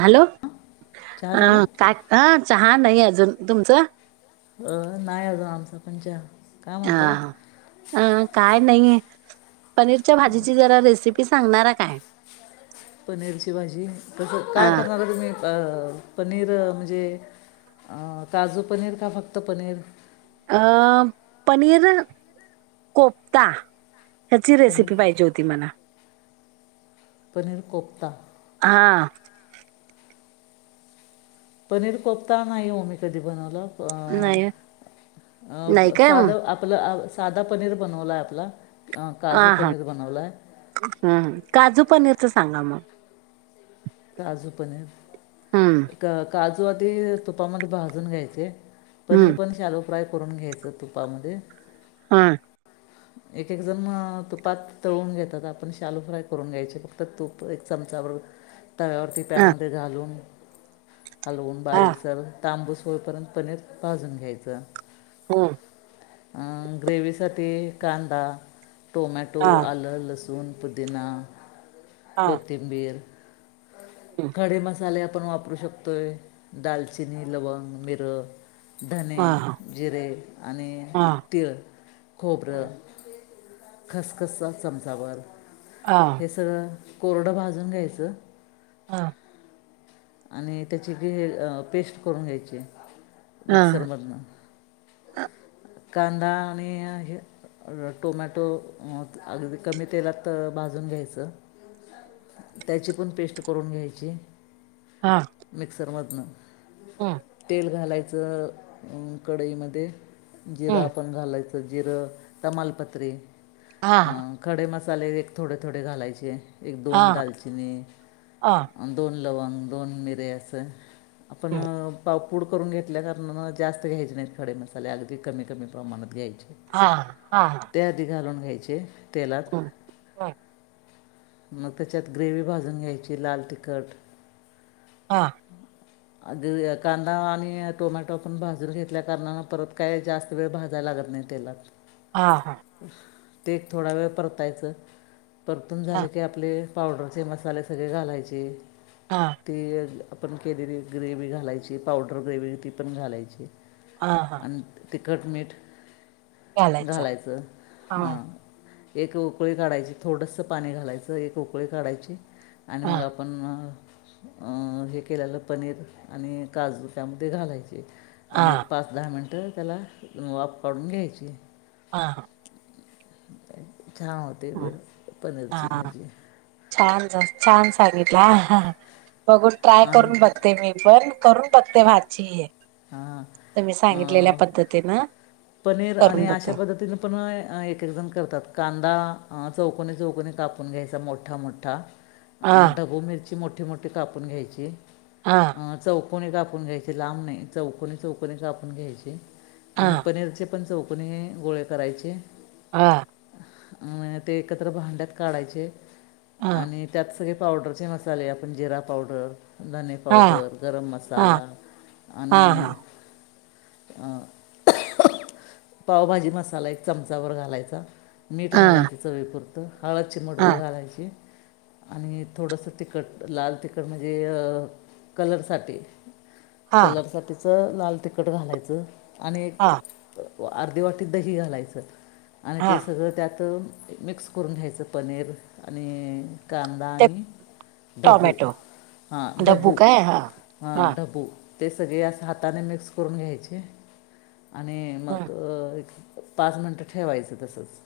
Hello चहा अ झाला काय ह चहा नई अजून तुमचं अ नाही अजून आमचा पण चहा. काय आ म्हणताय अ काय नाहीे पनीरच्या भाजीची जरा रेसिपी सांगणारा काय? पनीरची भाजी तसं अ काय करणार तुम्ही अ पनीर म्हणजे अ काजू पनीर का फक्त पनीर. अ पनीर कोफ्ता. ह्याची पनीर रेसिपी पाहिजे होती मला. पनीर कोफ्ता. हां. पनीर कोपता नाही ओ मी कधी बनवला. ध नाही आप नाही काय ह साधं आपल्या आवड साधा पनीर बनवलाय आपला. अ, आ काजू हा पनीर बनवला आहे हम् काजू पनीर तर सांगा मग. काजू हम्म पनीर का काजू आधी तुपामध्ये भाजून घ्यायचे. पनीर हम्म पण शालो फ्राय करून घ्यायचं तुपामध्ये. हा. एक एक जण तुपात तळून घेतात आपण शालू फ्राय करून घ्यायचे फक्त तूप एक चमचा. त्या तव्यावरती ह पॅन मध्ये घालून. हलवून हा बारीक सर तांबूस होईपर्यंत पनीर भाजून घ्यायचं. होम. ग्रेवीसाठी कांदा टोमॅटो हा आलं लसूण. पुदीना हं, कोथिंबीर खडे मसाले आपण वापरू शकतोय दालचिनी लवंग मिर. धणे हा हा जिरे आणि हा तीळ हं, खोबरं. खसखस चमचाबर हा हा हे सगळं, कोरडं भाजून घ्यायचं. हा. आणि त्याची पेस्ट करून घ्यायची. मिक्सर मधन कांदा आणि हे. टोमॅटो अगदी कमी तेलात भाजून घ्यायचं. त्याची पण पेस्ट करून घ्यायची. हा मिक्सर मधन हं, तेल घालायचं. त्या कढईमध्ये जिरा हं, आपण घालायच. जीर तमाल पत्र हा अ खडे मसाला साले एक थोडे थोडे घालायचे एक हा दोन दालचिनी हा दोन लवण. दोन मिरे अस आपण हं. पाव कूड करून घेतल्या कारणा जास्त घ्यायचे नाहीत खडे मसाले अगदी कमी कमी प्रमाणात घ्यायचे. हा हा. घयचे. हम हा. मग त्याच्यात ग्रेवी भाजून घ्यायची लाल तिखट. हां अग कांदा आणि टोमॅटो पण भाजून घेतल्या कारणान परत काय जास्त वेळ भाजायला लागते नाही तेलात. हा हा. ते एक थोडा वेळ परतायचं परतून हां झालं की आपले पावडरचे मसाले सगळे घालायचे. हा. ती आपण केलेली ग्रेवी घालायची पावडर ग्रेवी ती पण घालायची. हा-हा आणि तिखट मीठ घालायचं. हां हं एक उकळी काढायची थोडंसं पाणी घालायचं एक उकळी काढायची आणि मग हां आपण अ अ हे केलेलं पनीर आणि काजू त्यामध्ये घालाय हां आणि एक पाच दहा मिनिटं त्याला वाफ काढून घ्यायची. हा-हा छान होते पनीरची भाजी. छानस छान सांगीतलं हां बघू ट्राय आणि करून बघते मी पण करून बघते वाचीये तुम्ही सांगितलेल्या हां पद्धतीनं. पनीर करून आणि बघते अशा पद्धतीने पण एक-एक जण करतात कांदा चौकनी-चौकनी कापून घ्यायचा मोठा-मोठा हां ढबू मिर ची मोठी-मोठी कापून घ्यायची हां अ चौ कोनी कापून घ्यायचे लांब नाही चौकनी-चौकनी कापून घ्यायचे. हा चे पण चौकोनी गोळे करायचे. हा अं ते एकत्र भांड्यात काढायचे हां आणि त्यात सगळे पावडरचे मसाले आपण जिरा पावडर धणे हां पावडर गरम हां मसाला हां आणि हां अ पावभाजी मसाला एक चमचावर घालायचा. मीठ हां घालायच चवीपुरतं, हळद चिमटभर हां घालायची. आणि थोडस तिखट लाल तिखट म्हणजे अ कलरसाठी. हां कलर साठीच लाल तिखट घालायचं आणि हा. अर्धे वाटीत दही घालायचं आणि ते हां सगळं त्यात मिक्स करून घ्यायचं पनीर आणि कांदा ते आणि ढबू टॉमॅटो हां डब्बू ढबू. काय हां हा हां ढबू. ते सगळे अस हाताने मिक्स करून घ्यायचे आणि हं मग पाच मिनटं ठेवायचं तसंच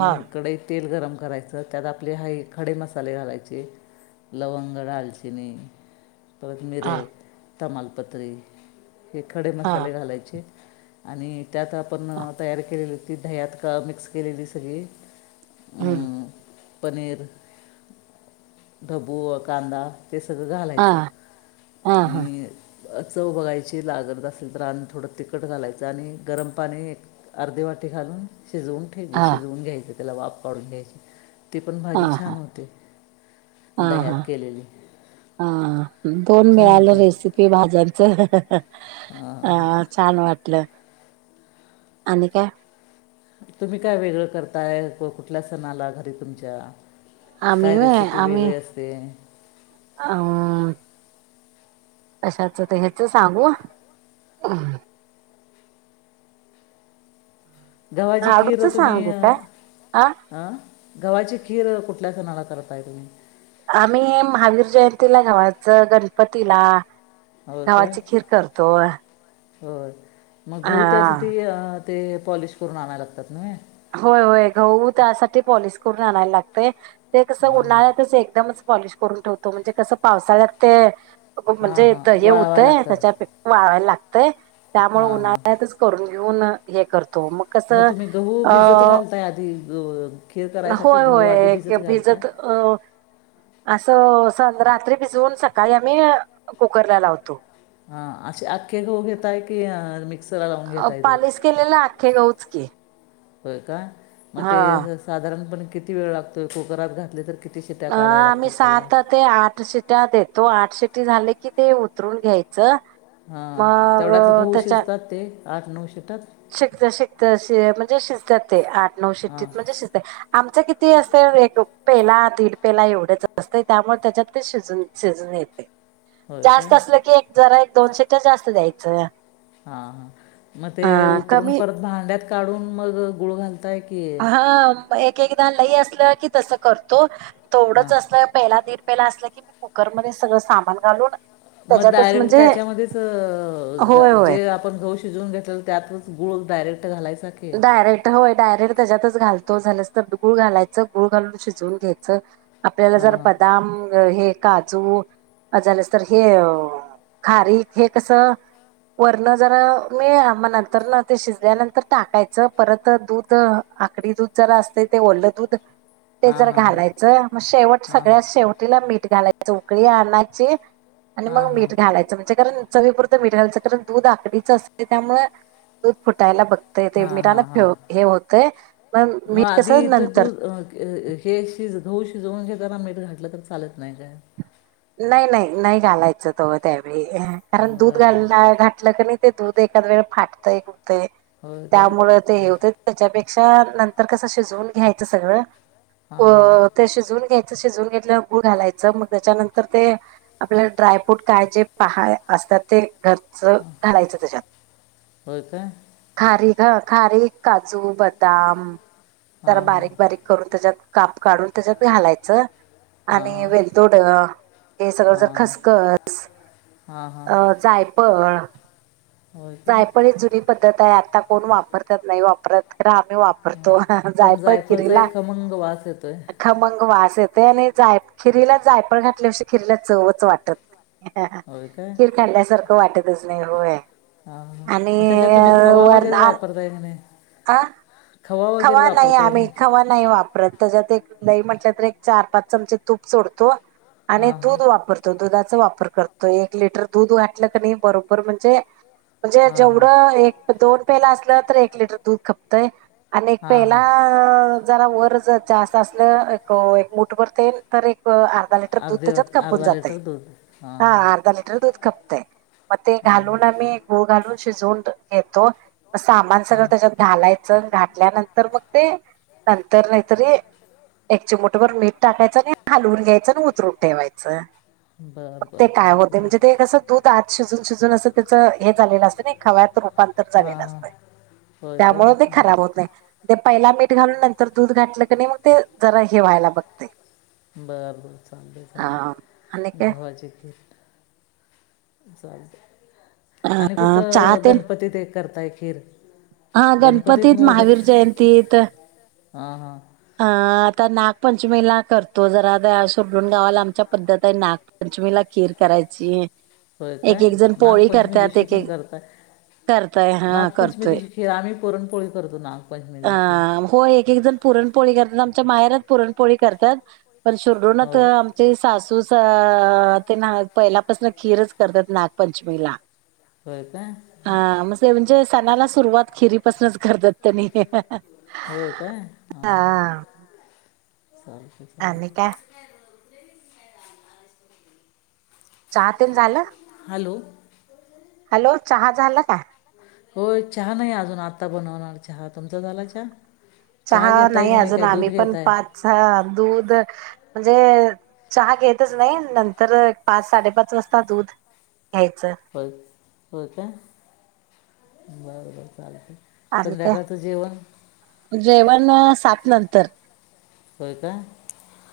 हां कढईत तेल गरम करायच त्यात आपले हाये खडे मसाले घालायचे. लवंग, रालचीनि. परत मिरे, हां तमालपत्री हे खडे हा मसाले घालायचे. आणि त्यात आपण हा तयार केलेली ती दह्यात का मिक्स केलेली सगळी हम्म अं, पनीर, ढबू, कांदा ते सगळं हा घालायचं. हा हा आणि चव बघायची लागत असेल तर अ थोडं तिखट घालायचं आणि गरम पाणी एक अर्धी वाट की घालून शिजून ठेवी हा शिजवून घ्यायचं त्याला वाफ काढून घ्यायची. ती पण हा भाजी हा छान होते हा दह्यात हा केलेली. छान मिळालन होते रेसिपी भाज्यांचं अं, अ छान वाटलं आणि काय? तुम्ही काय वेगळं करताय कु-कुठल्या सणाला घरी तुमच्या? आम्ही काय रेसिपी वेगळी असते? अं अशाच ते ह्याच सांगू? गव्हाची लाडूच खीर तुम्ही सांगू काय हा अं गव्हाची खीर कुठल्या सणाला करताय तुम्ही? आम्ही महावीर जयंतीला गव्हाच गणपतीला हो काय गव्हाची खीर करतोय. होय मग गहू त्यासाठी ते पॉलिश करून आणाय लागतात नव्हे होय होय गहू त्यासाठी पॉलिश करून आणायल लागतय. ते कसं हां हां उन्हाळ्यातच एकदमच पॉलिश करून ठेवतो म्हणजे कसं पावसाळ्यात ते हां म्हणजे हां द हे वाळवायला होतंय लागतात त्याच्यापेक्ष वाळाय लागतंय त्यामुळ हां हां उन्हाळ्यातच करून घेऊन हे करतो मग कसं तुम्ही गहू अ भिजत घालताय आधी ग व होय होय भिजत अ असं सं रात्र रात्री भिजवून सकाळी आम्ही कुकरला लावतो. हा असे आख्खे घऊ घेताय की मिक्सरला लावून घेतताय ते. पालिश केलेलं [unintelligible] की होय काय म ते हा. साधारणपण किती वेळ लागतोय कुकरात घातले तर. किती शिट्या अ काढाव्या आम्ही लागतात त्याला सात ते आठ शीटा देतो आठ सीट झाल की ते उतरून घ्यायचं. हां मग तेवढ्यात गहू शिजतात ते आठ, नऊ शि शिकत शिकत म्हणजे शिजत्यात ते आठ, नऊ शिट्टीत हां म्हणजे शिजतंय. आमचं किती असतंय एक पेला, दीड पेला एवढंच असतय त्यामुळ त्याच्यात ते शिजून शिजून येतय होय जास्त का असलं की एक जरा एक, दोन शिट्ट्या जरा जास्त द्यायचं. हां हां म ते अ उतरून कमी परत भांड्यात काढून मग गुळ घालत ताय की एक-एकदा लई असलं की तस करतो, थोडच हां असलं पेला, दीड पे पेला असलं की कुकरमध्ये सगळं सामान घालून त्यात म डायरेक्ट त्याच्यामध्येच अ होय होय. जे आपण गहू शिजवून घेतल्याल त्यातच गुळ डायरेक्ट घालायच. डायरेक्ट होय डायरेक्ट त्याच्यातच घाल तो झाल्यास तर गुळ घालायचं गुळ घालून शिजवून घ्यायचं आपल्याला हां जर हां बदाम हे काजू, झालंस तर हे अ खारीक हे कस वरण जरा मी म नंतरन ते शिजल्यानंतर टाकायचं परत अ दूध आकडी दूध जरा असतय ते ओलं दूध ते हां जरा हां घालायचं म शेवट हां सगळ्यात शेवटीला मीठ घालायच उकळी आणाची आणि हां हां मग हां मीठ घालायचं म्हणजे कारण चवीपुरतं मीठ घालायचं कारण दूध आकडीचं असतय त्यामुळ दूध फुटायला बघत ते हां मिठाने हां ते हां हे होतय पण म मग मीठ कस आधी ते नंतर दूध अं, अं, हे शिज गहू शिजवून घेताना मीठ घातलं तर चालत नाही काय? नाही नाही नाही घालायचं तवा त्यावेळी कारण दूध बरं घाल बरं घातलं क नाई ते दूध एखाद वेळी फाटतय, फुटतय होय काय त्यामुळ ते हे हां होतय त्याच्यापेक्षा नंतर कस शिजवून घ्यायचं सगळं हां हां ओ ते शिजवून घ्याय शिजून घेतल्यावर गुळ घालायचं मग त्याच्यानंतर तर ते आपल्या ड्रायफ्रूट काय जे हाय असतात ते घर घालायचं तेज्यात होय काय खारी क-खारीक, काजू, बदाम जरा हां हां बारीक-बारीक करून तेज्यात काप काढून तेज्यात घालायचं हां आणि हां वेलदोड हे सगळं जरा हां खसखस, हां हां अ जायफळ होय काय जायफळ हे जुनी पद्धत हाय आता कोण वापरत्यात नाही वापरत खर आपण वापरतो पण जायफळ जायफळाचा खीरीला एक खमंग वास येतोय खमंग वास देतय आणि जाय खिरीला जायफळ घातल्याशी खिरीला चवच वाटत नाही. होय काय खिर खाल्ल्यासारख वाटतच नाही होय. हां हां आणि मग त्याच्यात तुम्ही खवा वर वगैरे वापरताय का नाही? अ वगैरे खवा नाही वापरताय की आम्ही खवा नाही वापरत. परत त्याच्यात एक लई म्हटल्या तर एक, चार, पाच चमचे तूप सोडतो. आणि हां हां दूध वापरतो दुधात- वापर करतो एक लिटर दूध घातल कने नाही बरोबर म्हणजे म्हणजे हां हां जेवढं एक, दोन पेला असलं तर एक लिटर दूध खपतंय. आणि एक हां पेला हां जरा वर जरा जास्त असलं एक मुठभर तेन तर एक अर्धा लिटर दूध अर्धी त्याच्यात वाट- खपून अर्धा जातय, लिटर दूध हां हा अर्धा लिटर दूध खपतय. मग ते हां हां घालून आम्ही गूळ घालून शिजवून घेतो म सामान सगळं हां त्याच्यात घालायचं घातल्यानंतर मग ते नंतर नाही तरी एक चिमूटभर मीठ टाकायच. लगेच हलवून घ्यायचं आणि उतरून ठेवायचं. बरं मग ते बरं काय चालतं होत म्हणजे बरं ते असं दूध आत शिजून-शिजून असं त्याच हे झालेलं असतं ना खव्यात रूपांतर रुपांतर हां झालेलं हां असतय होय काय त्यामुळे ते हां खराब होत नाही. ते पहिला मीठ घालून नंतर दूध घातलं क नाही मग ते जरा हे व्हायला बघतय. बर बर चालय आणि झाली काय गव्हाची खीर. चालताय आणि अ चहा कुठं तेन गणपती ते करताय खीर हा गणपतीत, महावीर जयंतीत हा, हा अ आता नागपंचमी ला करतो जरा शिरढोण गावाला आमच्या पद्धत आहे नागपंचमीला नागपंचमी ला खीर करायची होय एक काय एक जण पोळी नागपंचमी करतात दिवशी एक पण एक करताय करताय हा नागपंचमी करतोय दिवशी खीर आम्ही पुोरण-पोळी करतो नाग अ हो एक, एक जण पुरणपोळी करतात आमच्या माहेरच पुरणपोळी करत्यात पण शिरढोणनात आमचे सासू स अ ते ना पहिल्यापासून खीरच करतात नागपंचमीला होय काय हा म म्हणजे सणाला सुरुवात खिरीपासूनच करतात त्यांनी हो काय ह ह हा चालते, आणि चालते काय चहा ते झालं? हॅलो हॅलो चहा झालं का? होय चहा नाही अजून आता बनवणार चहा तुमचा झाला चहा चहा घेताय नाही की अजून काय आम्ही दूध पण घेताय पाच दूध म्हणजे चहा घेतच नाही नंतर पाच, साडेपाच वाजता दूध घ्यायचं चालताय हो का बरं बर चालतय आणि काय जेवण सात नंतर होय का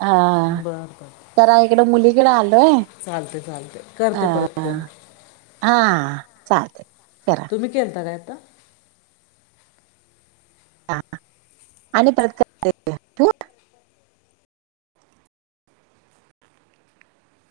हा बरं बरं तर इकडं मुलीकडे आले होय चालते चालते ह, करते परत फोन हा, हा चालेल तुम्ही केलता काय आता हा आणि परत करतो ठेवू